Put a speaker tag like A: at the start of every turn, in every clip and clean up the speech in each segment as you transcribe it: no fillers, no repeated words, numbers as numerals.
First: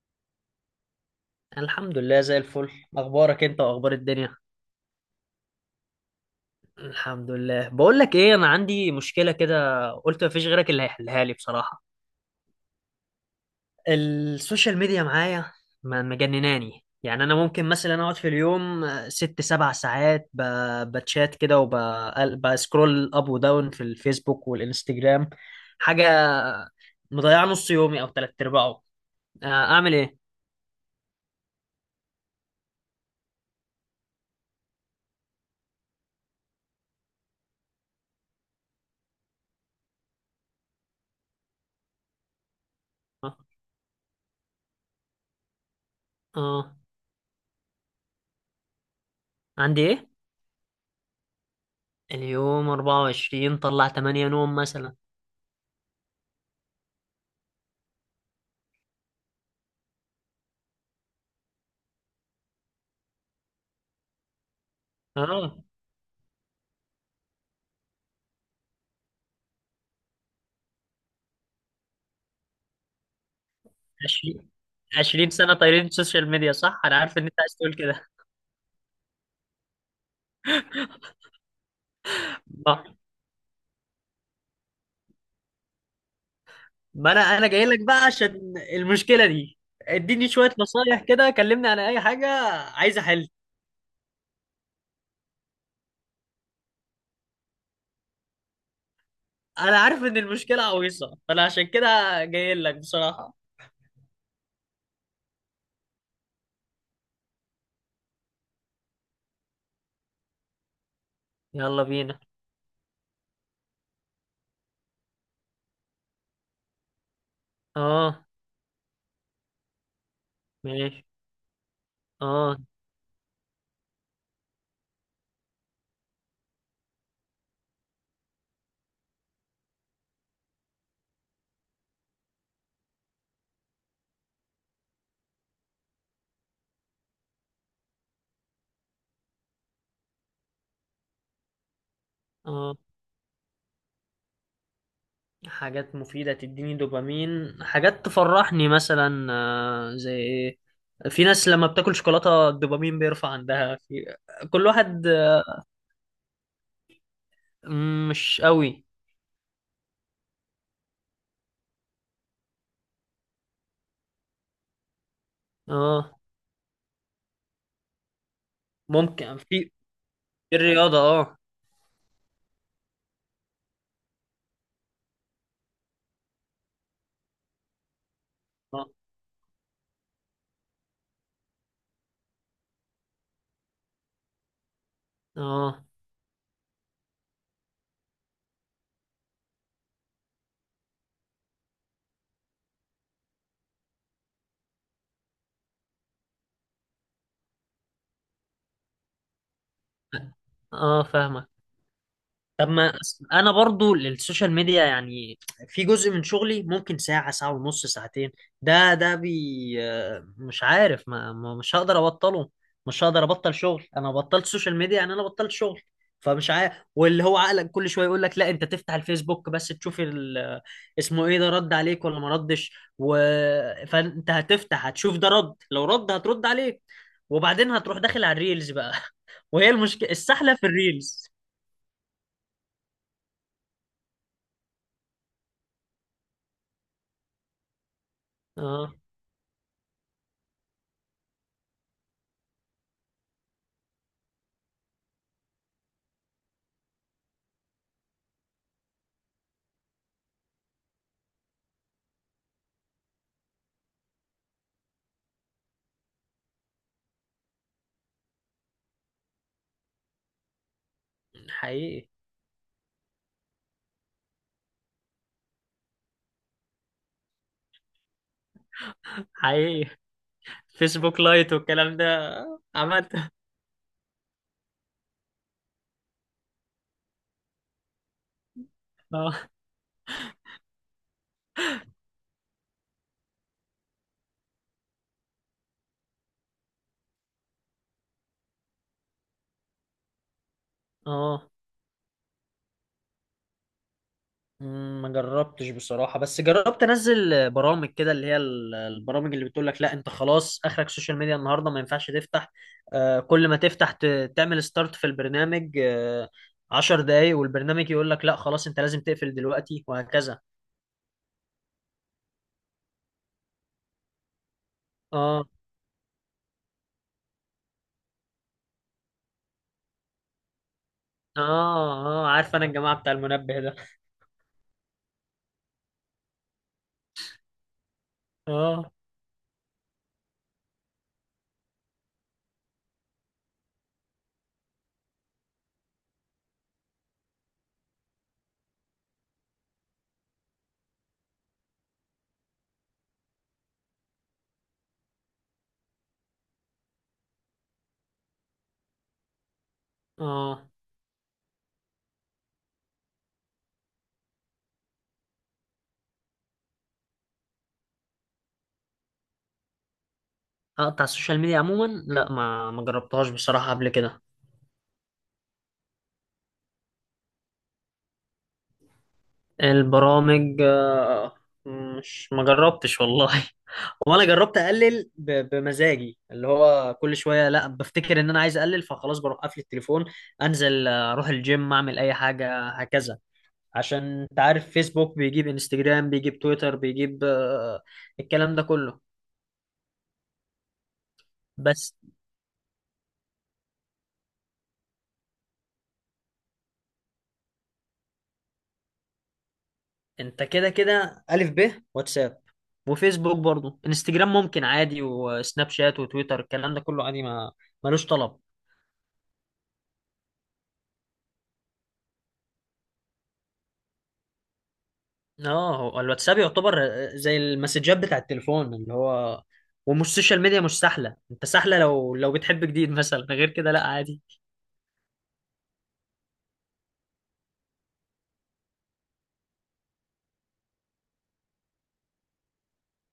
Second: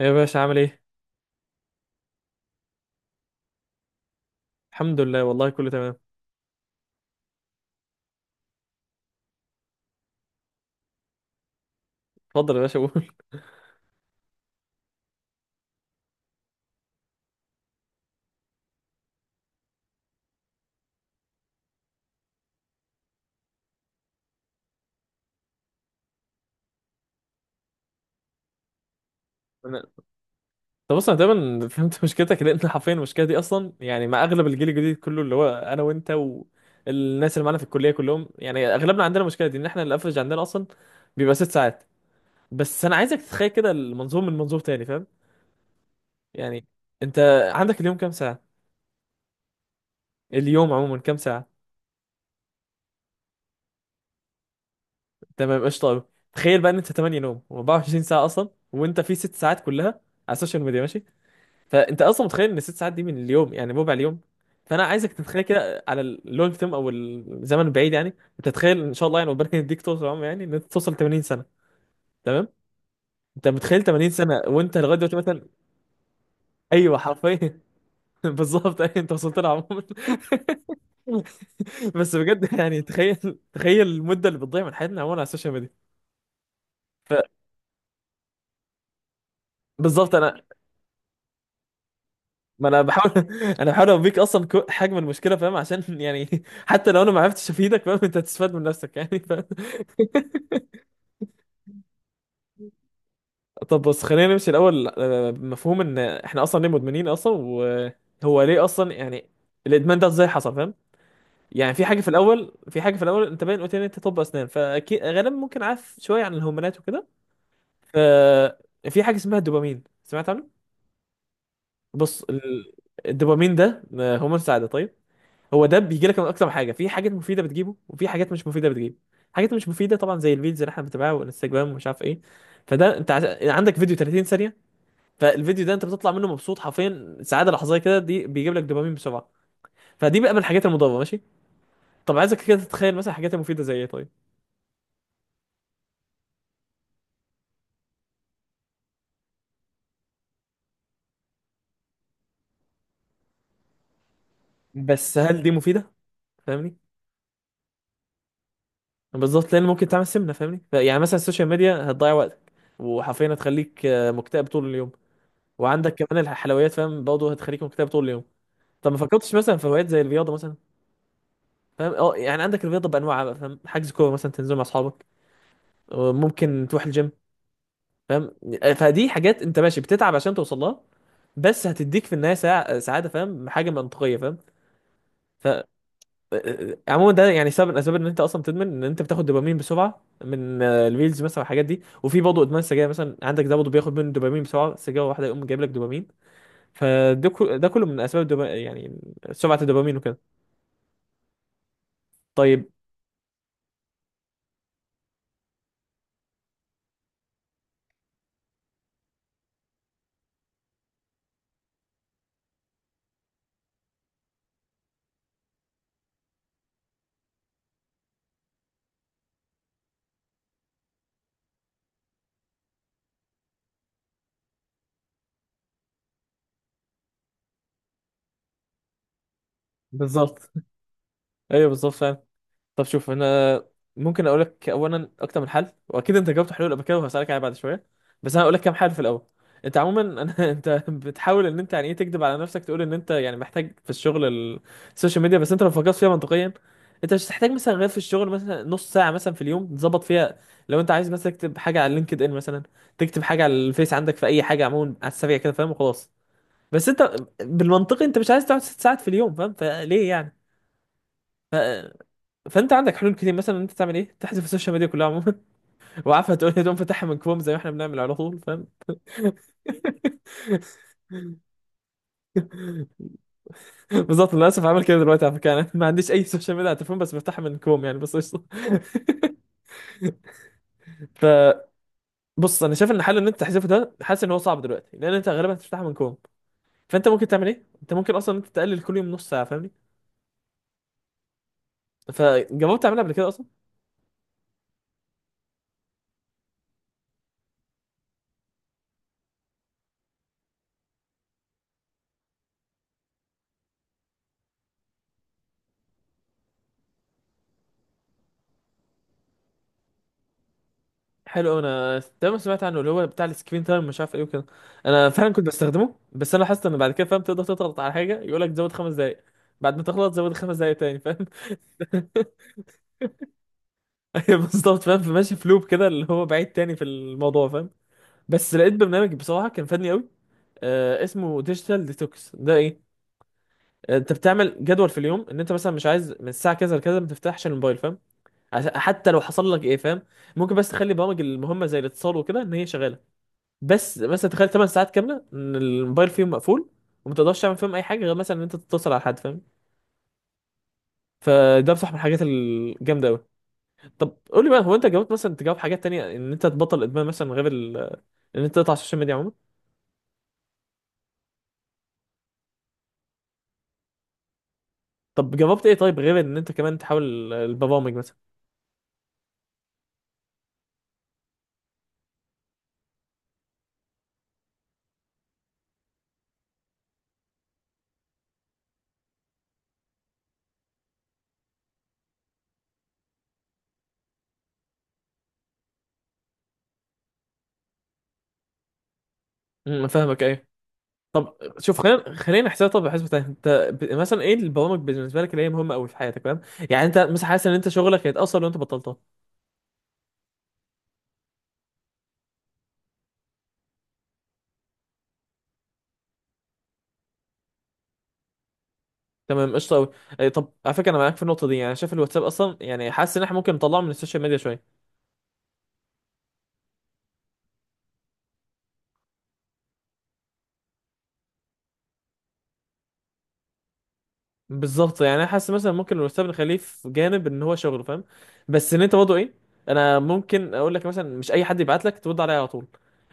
A: يا باشا عامل ايه؟
B: الحمد لله زي الفل. اخبارك انت واخبار الدنيا؟
A: الحمد لله والله كله تمام.
B: الحمد لله. بقول لك ايه، انا عندي مشكله كده، قلت مفيش غيرك اللي هيحلها لي بصراحه.
A: اتفضل يا باشا قول
B: السوشيال ميديا معايا مجنناني، يعني انا ممكن مثلا اقعد في اليوم ست سبع ساعات بتشات كده، وبسكرول اب وداون في الفيسبوك والانستجرام. حاجه مضيعه نص يومي او تلات ارباعه.
A: انا
B: اعمل ايه؟
A: طب بص، انا تقريبا فهمت مشكلتك لان حرفيا المشكله دي اصلا، يعني مع اغلب الجيل الجديد كله اللي هو انا وانت، والناس اللي معانا في الكليه كلهم، يعني اغلبنا عندنا المشكله دي، ان احنا الافرج عندنا اصلا بيبقى ست ساعات. بس انا عايزك
B: اه.
A: تتخيل كده المنظور من منظور تاني، فاهم؟ يعني
B: آه.
A: انت عندك اليوم كام ساعه؟
B: عندي ايه؟
A: اليوم عموما كام ساعه؟
B: اليوم 24، طلع 8 نوم مثلا.
A: تمام قشطه قوي. تخيل بقى ان انت 8 نوم و24 ساعه اصلا، وانت في ست ساعات كلها على السوشيال ميديا، ماشي؟ فانت اصلا متخيل ان ست ساعات دي من اليوم يعني ربع اليوم. فانا عايزك تتخيل
B: اه.
A: كده على اللونج تيرم او الزمن البعيد، يعني انت تتخيل ان شاء الله، يعني ربنا يديك طول العمر، يعني ان انت توصل 80 سنه. تمام. انت متخيل 80 سنه
B: 20.
A: وانت لغايه دلوقتي
B: 20
A: مثلا؟
B: سنة طايرين السوشيال ميديا، صح؟ أنا
A: ايوه
B: عارف إن أنت عايز
A: حرفيا
B: تقول كده.
A: بالظبط، أيوة، انت وصلت لها عموما بس بجد، يعني
B: آه.
A: تخيل. تخيل المده اللي بتضيع من حياتنا عموما على السوشيال ميديا.
B: ما أنا جاي لك بقى عشان المشكلة دي،
A: فبالظبط
B: اديني
A: انا،
B: شوية نصايح كده، كلمني عن أي حاجة.
A: ما انا
B: عايز
A: بحاول
B: أحل.
A: انا بحاول اوريك اصلا حجم المشكله، فاهم؟ عشان يعني حتى لو انا ما عرفتش افيدك، فاهم، انت هتستفاد من نفسك يعني، فاهم.
B: أنا عارف إن المشكلة عويصة، فأنا عشان كده جاي لك بصراحة.
A: طب بص خلينا نمشي الاول، بمفهوم ان احنا اصلا ليه مدمنين اصلا، وهو ليه اصلا، يعني الادمان ده ازاي حصل، فاهم؟ يعني
B: يلا
A: في حاجه في
B: بينا.
A: الاول، انت باين قلت لي إن انت طب اسنان، فاكيد غالبا ممكن عارف شويه عن الهرمونات وكده.
B: آه.
A: ففي حاجه اسمها الدوبامين، سمعت عنه؟
B: ماشي.
A: بص،
B: آه.
A: الدوبامين ده، هرمون السعاده، طيب. هو ده بيجي لك من اكتر من حاجه، في حاجات مفيده بتجيبه وفي حاجات مش مفيده بتجيبه. حاجات مش مفيده طبعا زي الفيديوز اللي احنا بنتابعها والانستجرام ومش عارف ايه. فده انت عندك فيديو 30 ثانيه، فالفيديو ده انت بتطلع منه مبسوط، حرفيا سعاده لحظيه كده، دي بيجيب لك دوبامين بسرعه. فدي بقى من الحاجات المضره، ماشي؟ طب عايزك كده
B: آه.
A: تتخيل مثلا الحاجات المفيده زي ايه، طيب.
B: حاجات مفيدة تديني دوبامين، حاجات تفرحني مثلا زي إيه؟ في ناس لما بتاكل شوكولاتة الدوبامين بيرفع عندها. في كل واحد.
A: بس هل دي مفيده؟ فاهمني؟
B: مش قوي.
A: بالظبط، لان ممكن تعمل سمنه، فاهمني؟ يعني مثلا السوشيال ميديا هتضيع وقتك، وحرفيا هتخليك مكتئب طول اليوم. وعندك
B: اه.
A: كمان الحلويات، فاهم؟ برضه هتخليك مكتئب طول اليوم. طب ما فكرتش
B: ممكن.
A: مثلا في
B: في
A: هوايات زي الرياضه مثلا؟
B: في الرياضة، اه.
A: فاهم، اه، يعني عندك الرياضه بانواعها بقى، فاهم؟ حجز كوره مثلا تنزل مع اصحابك، وممكن تروح الجيم، فاهم؟
B: اه.
A: فدي حاجات انت ماشي بتتعب عشان توصل لها، بس هتديك في النهايه سعاده، فاهم؟ حاجه منطقيه، فاهم؟ ف آه،
B: اه.
A: آه، عموما ده يعني سبب من الاسباب ان انت اصلا بتدمن، ان انت بتاخد دوبامين بسرعه من، الريلز مثلا والحاجات دي، وفي برضه ادمان السجاير مثلا عندك، ده برضه بياخد منه دوبامين بسرعه، سجاره واحده يقوم جايب لك دوبامين. فده ده كله من اسباب يعني سرعه الدوبامين وكده.
B: فاهمك. طب
A: طيب.
B: ما أس- انا برضو للسوشيال ميديا يعني في جزء من شغلي ممكن ساعة، ساعة ونص، ساعتين. ده ده بي آه، مش عارف، مش هقدر ابطله. مش هقدر ابطل شغل، انا بطلت سوشيال ميديا يعني انا بطلت شغل. فمش عارف، واللي هو عقلك كل شوية يقول لك لا انت تفتح الفيسبوك بس تشوف ال... آه، اسمه ايه ده رد عليك ولا ما ردش. و... فانت هتفتح، هتشوف ده رد، لو رد هترد عليك، وبعدين هتروح داخل على الريلز بقى. وهي المشكلة
A: بالظبط،
B: السحلة في الريلز.
A: ايوه بالظبط فعلا. طب شوف، انا ممكن اقول لك اولا اكتر من حل، واكيد انت جاوبت حلول قبل كده، وهسالك عليها بعد شويه. بس انا هقول لك كام حل
B: اه.
A: في الاول. انت عموما، انا انت بتحاول ان انت يعني ايه، تكذب على نفسك، تقول ان انت يعني محتاج في الشغل السوشيال ميديا، بس انت لو فكرت فيها منطقيا، انت مش هتحتاج مثلا غير في الشغل مثلا نص ساعه مثلا في اليوم، تظبط فيها. لو انت عايز مثلا تكتب حاجه على لينكد ان مثلا، تكتب حاجه على الفيس، عندك في اي حاجه عموما على السريع كده، فاهم؟ وخلاص. بس انت بالمنطقي انت مش عايز تقعد ست ساعات في اليوم، فاهم؟ فليه يعني؟
B: حقيقي.
A: فانت عندك حلول كتير، مثلا انت تعمل ايه، تحذف السوشيال ميديا كلها عموما وعارفه تقول لي، تقوم فاتحها من كروم زي ما احنا بنعمل على طول، فاهم؟
B: حقيقي، فيسبوك لايت والكلام ده عملت.
A: بالظبط، للاسف عامل كده دلوقتي، على فكره انا ما عنديش اي سوشيال ميديا على التليفون، بس بفتحها من كروم يعني، بس قشطه
B: اه.
A: فبص، انا شايف ان الحل ان انت تحذفه، ده حاسس ان هو صعب دلوقتي لان انت غالبا هتفتحها من كروم. فانت ممكن تعمل ايه، انت ممكن اصلا انت تقلل كل يوم نص ساعه، فاهمني؟
B: اه.
A: فجربت تعملها قبل كده؟
B: ما جربتش بصراحة، بس جربت انزل برامج كده اللي هي البرامج اللي بتقول لك لا انت خلاص اخرك سوشيال ميديا النهاردة، ما ينفعش تفتح. آه، كل ما تفتح تعمل ستارت في البرنامج، آه، عشر دقايق، والبرنامج يقول لك لا خلاص انت لازم تقفل دلوقتي، وهكذا.
A: حلو، انا دايما سمعت عنه اللي هو بتاع السكرين تايم مش عارف ايه وكده. انا فعلا
B: اه.
A: كنت بستخدمه، بس انا حاسس ان بعد كده، فاهم، تقدر تضغط على حاجه يقول لك زود خمس دقائق. بعد ما تغلط زود خمس دقائق تاني، فاهم؟
B: اه. اه. عارف انا الجماعة بتاع المنبه ده.
A: ايوه بالظبط فاهم، فماشي في لوب كده اللي هو بعيد تاني في الموضوع، فاهم؟ بس لقيت
B: اه.
A: برنامج بصراحه كان فادني قوي. آه، اسمه ديجيتال ديتوكس ده ايه، انت بتعمل جدول في اليوم، ان انت مثلا مش عايز من الساعه كذا لكذا ما تفتحش الموبايل، فاهم؟ حتى لو حصل لك ايه، فاهم، ممكن بس تخلي برامج المهمه زي الاتصال وكده ان هي شغاله. بس مثلا تخيل 8 ساعات كامله ان الموبايل فيهم مقفول، وما تقدرش تعمل فيهم اي حاجه غير مثلا ان انت تتصل على حد، فاهم؟
B: اه.
A: فده بصح من الحاجات الجامده قوي. طب قول لي بقى، هو انت جربت مثلا تجاوب حاجات تانية ان انت تبطل ادمان مثلا غير ان انت تقطع السوشيال ميديا عموما؟
B: اقطع السوشيال ميديا عموما، لا ما جربتهاش بصراحة قبل كده.
A: طب جربت ايه طيب، غير ان انت كمان تحاول البرامج مثلا؟
B: البرامج، مش ما جربتش والله. وانا جربت اقلل بمزاجي، اللي هو كل شويه لا بفتكر ان انا عايز اقلل، فخلاص بروح قافل التليفون، انزل، اروح الجيم، اعمل اي حاجه هكذا. عشان انت عارف فيسبوك بيجيب انستجرام، بيجيب تويتر، بيجيب الكلام ده كله.
A: فاهمك، ايه. شوف
B: بس.
A: خلينا، خلينا نحسبها، طب بحسبه تاني، انت مثلا ايه البرامج بالنسبه لك اللي هي مهمه قوي في حياتك، فاهم؟ يعني انت مثلا حاسس ان انت شغلك هيتاثر لو انت بطلتها؟
B: انت كده كده الف ب واتساب، وفيسبوك برضو، انستجرام ممكن عادي، وسناب شات وتويتر الكلام ده كله عادي، ما ملوش طلب.
A: تمام قشطة أوي. طب على فكرة، أنا معاك في النقطة دي، يعني شايف الواتساب أصلا، يعني حاسس إن إحنا ممكن نطلعه من السوشيال ميديا شوية.
B: اه، هو الواتساب يعتبر زي المسجات بتاع التليفون، اللي هو ومش سوشيال ميديا. مش سهله، انت سهله لو بتحب جديد مثلا، غير كده لا عادي.
A: بالظبط، يعني أنا حاسس مثلا ممكن الواتساب نخليه في جانب إن هو شغله، فاهم؟ بس إن أنت برضه إيه، أنا ممكن أقول لك مثلا مش أي حد يبعت لك ترد عليه على طول.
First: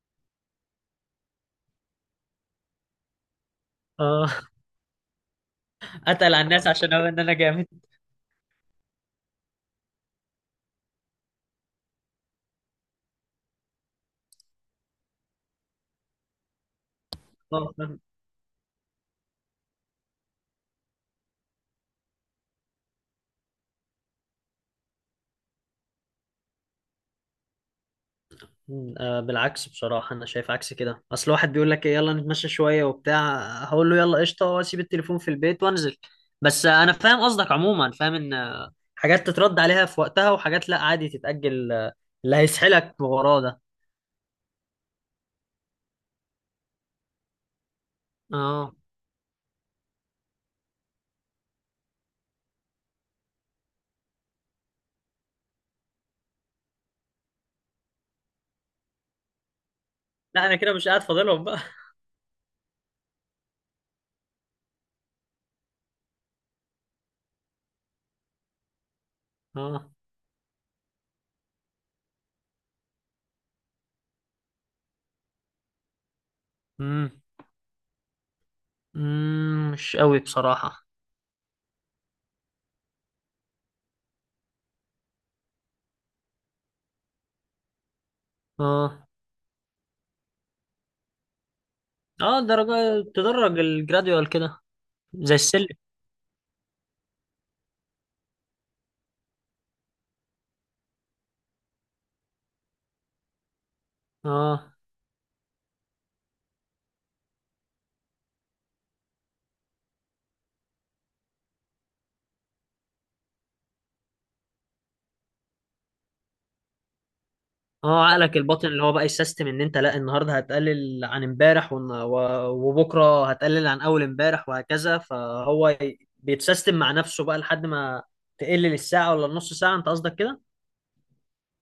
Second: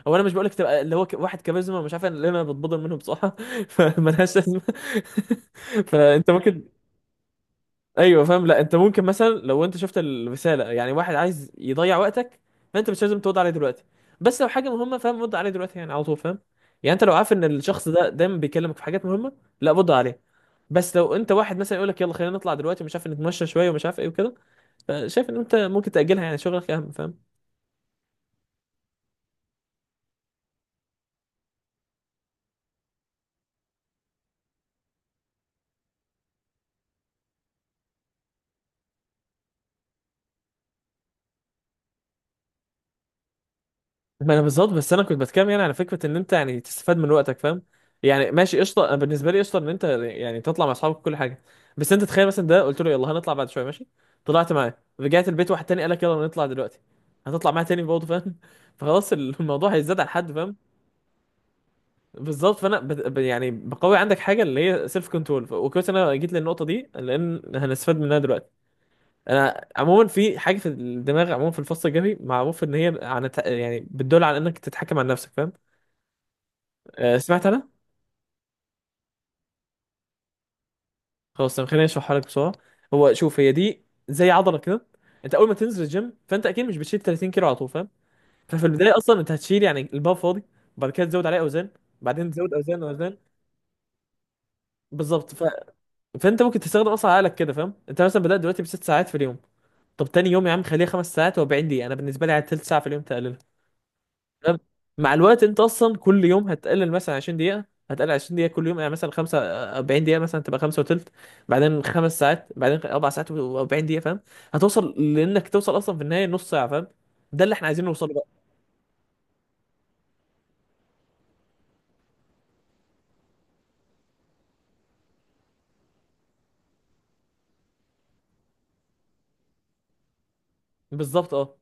A: هو أنا مش بقول لك تبقى اللي هو واحد كاريزما مش عارف، أنا اللي أنا بتبضل منه بصراحة فملهاش
B: اه.
A: لازمة فأنت
B: اتقل على
A: ممكن،
B: الناس عشان اقول ان انا جامد.
A: ايوه فاهم، لا انت ممكن مثلا لو انت شفت الرساله، يعني واحد عايز يضيع وقتك، فانت مش لازم ترد عليه دلوقتي. بس لو حاجه مهمه، فاهم، رد عليه دلوقتي يعني على طول، فاهم؟ يعني انت لو عارف ان
B: اه،
A: الشخص
B: فاهم.
A: ده دايما بيكلمك في حاجات مهمه، لا رد عليه. بس لو انت واحد مثلا يقول لك يلا خلينا نطلع دلوقتي، مش عارف نتمشى شويه ومش عارف ايه وكده، فشايف ان انت ممكن تاجلها، يعني شغلك اهم، فاهم؟
B: بالعكس بصراحه، انا شايف عكس كده. اصل واحد بيقول لك يلا نتمشى شويه وبتاع، هقول له يلا قشطه، واسيب التليفون في البيت وانزل. بس انا فاهم قصدك عموما، فاهم ان حاجات تترد عليها في وقتها، وحاجات لا عادي تتاجل، اللي هيسحلك وراه ده.
A: ما انا بالظبط، بس انا كنت بتكلم يعني على فكره ان انت يعني تستفاد من وقتك، فاهم؟ يعني ماشي
B: اه.
A: قشطه، انا بالنسبه لي قشطه ان انت يعني تطلع مع اصحابك كل حاجه. بس انت تخيل مثلا ده قلت له يلا هنطلع بعد شويه، ماشي، طلعت معاه، رجعت البيت واحد تاني قال لك يلا نطلع دلوقتي، هتطلع معاه تاني برضه، فاهم؟ فخلاص الموضوع هيزداد على حد،
B: لا
A: فاهم؟
B: انا كده مش قاعد فاضلهم.
A: بالظبط، فانا يعني بقوي عندك حاجه اللي هي سيلف كنترول، وكويس إن انا جيت للنقطه دي لان هنستفاد منها دلوقتي. انا
B: اه.
A: عموما، في حاجه في الدماغ عموما في الفص الجبهي، معروف ان هي عن يعني بتدل على انك تتحكم عن نفسك، فاهم؟
B: امم
A: سمعت انا.
B: مش قوي بصراحة.
A: خلاص طب خليني اشرحها لك بسرعه. هو شوف، هي دي زي عضله كده. انت اول ما تنزل الجيم، فانت اكيد مش بتشيل 30 كيلو على طول، فاهم؟ ففي البدايه
B: اه.
A: اصلا انت هتشيل يعني البار فاضي، بعد كده تزود عليه اوزان، بعدين
B: اه،
A: تزود
B: درجة،
A: اوزان واوزان.
B: تدرج، الجراديوال كده،
A: بالظبط
B: زي السلم.
A: فانت ممكن تستخدم اصلا عقلك كده، فاهم؟ انت مثلا بدات دلوقتي بست ساعات في اليوم، طب تاني يوم يا عم خليها خمس ساعات و40 دقيقه، انا بالنسبه لي على تلت ساعه في اليوم، تقللها. تمام؟
B: اه.
A: مع الوقت انت اصلا كل يوم هتقلل مثلا 20 دقيقه، هتقلل 20 دقيقه كل يوم، يعني مثلا 45 دقيقه، مثلا تبقى 5 وثلث، بعدين خمس ساعات، بعدين اربع ساعات و40 دقيقه، فاهم؟ هتوصل لانك توصل اصلا في النهايه نص ساعه، فاهم؟ ده اللي احنا عايزين
B: اه،
A: نوصله بقى.
B: عقلك الباطن اللي هو بقى السيستم، ان انت لا النهارده هتقلل عن امبارح وبكره هتقلل عن اول امبارح، وهكذا، فهو بيتسيستم مع نفسه بقى لحد ما تقلل الساعة ولا النص ساعة، انت قصدك كده؟
A: بالظبط، اه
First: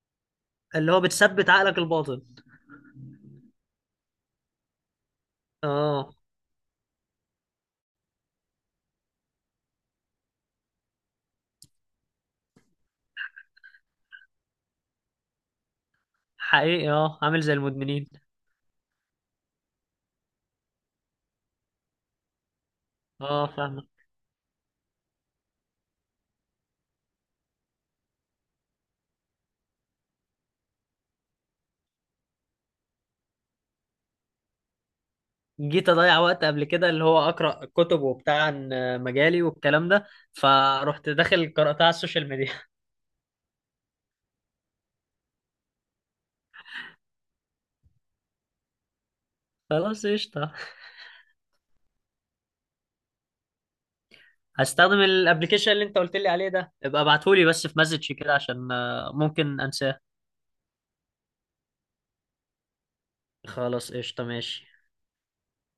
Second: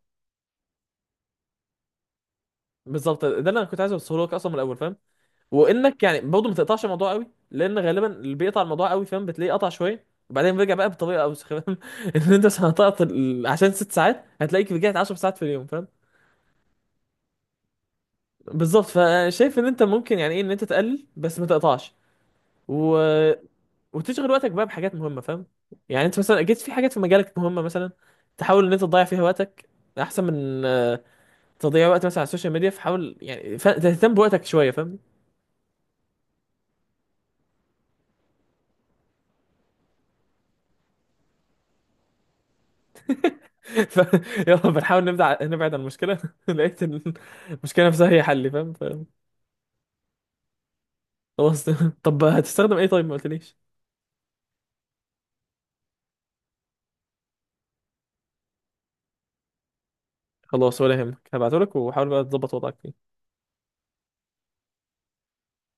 B: اللي هو بتثبت عقلك الباطن.
A: بالظبط، ده اللي انا كنت عايز اوصله لك اصلا من الاول، فاهم؟ وانك
B: اه،
A: يعني برضه ما تقطعش الموضوع قوي، لان غالبا اللي بيقطع الموضوع قوي، فاهم، بتلاقيه قطع شويه وبعدين بيرجع بقى بطريقه اوسخ، فاهم؟ ان انت عشان هتقطع عشان ست ساعات، هتلاقيك رجعت 10 ساعات في اليوم، فاهم؟
B: حقيقي. اه، عامل زي المدمنين.
A: بالظبط، فشايف ان انت ممكن يعني ايه ان انت تقلل بس ما تقطعش، و...
B: اه، فاهمك.
A: وتشغل وقتك بقى بحاجات مهمه، فاهم؟ يعني انت مثلا اكيد في حاجات في مجالك مهمه مثلا، تحاول ان انت تضيع فيها وقتك احسن من، تضيع وقت مثلا على السوشيال ميديا، فحاول يعني تهتم بوقتك شويه، فاهم؟
B: جيت اضيع وقت قبل كده اللي هو اقرا كتب وبتاع عن مجالي والكلام ده، فروحت داخل قراتها على السوشيال ميديا.
A: ف... يلا بنحاول نبدع نبعد عن المشكله لقيت المشكله نفسها هي حل، فاهم؟
B: خلاص قشطه.
A: خلاص طب هتستخدم ايه طيب، ما قلتليش.
B: هستخدم الابلكيشن اللي انت قلت لي عليه ده، ابقى ابعتهولي بس في مسج كده عشان ممكن انساه.
A: خلاص ولا يهمك، هبعتهولك وحاول بقى تظبط وضعك فيه.
B: خلاص قشطه، ماشي.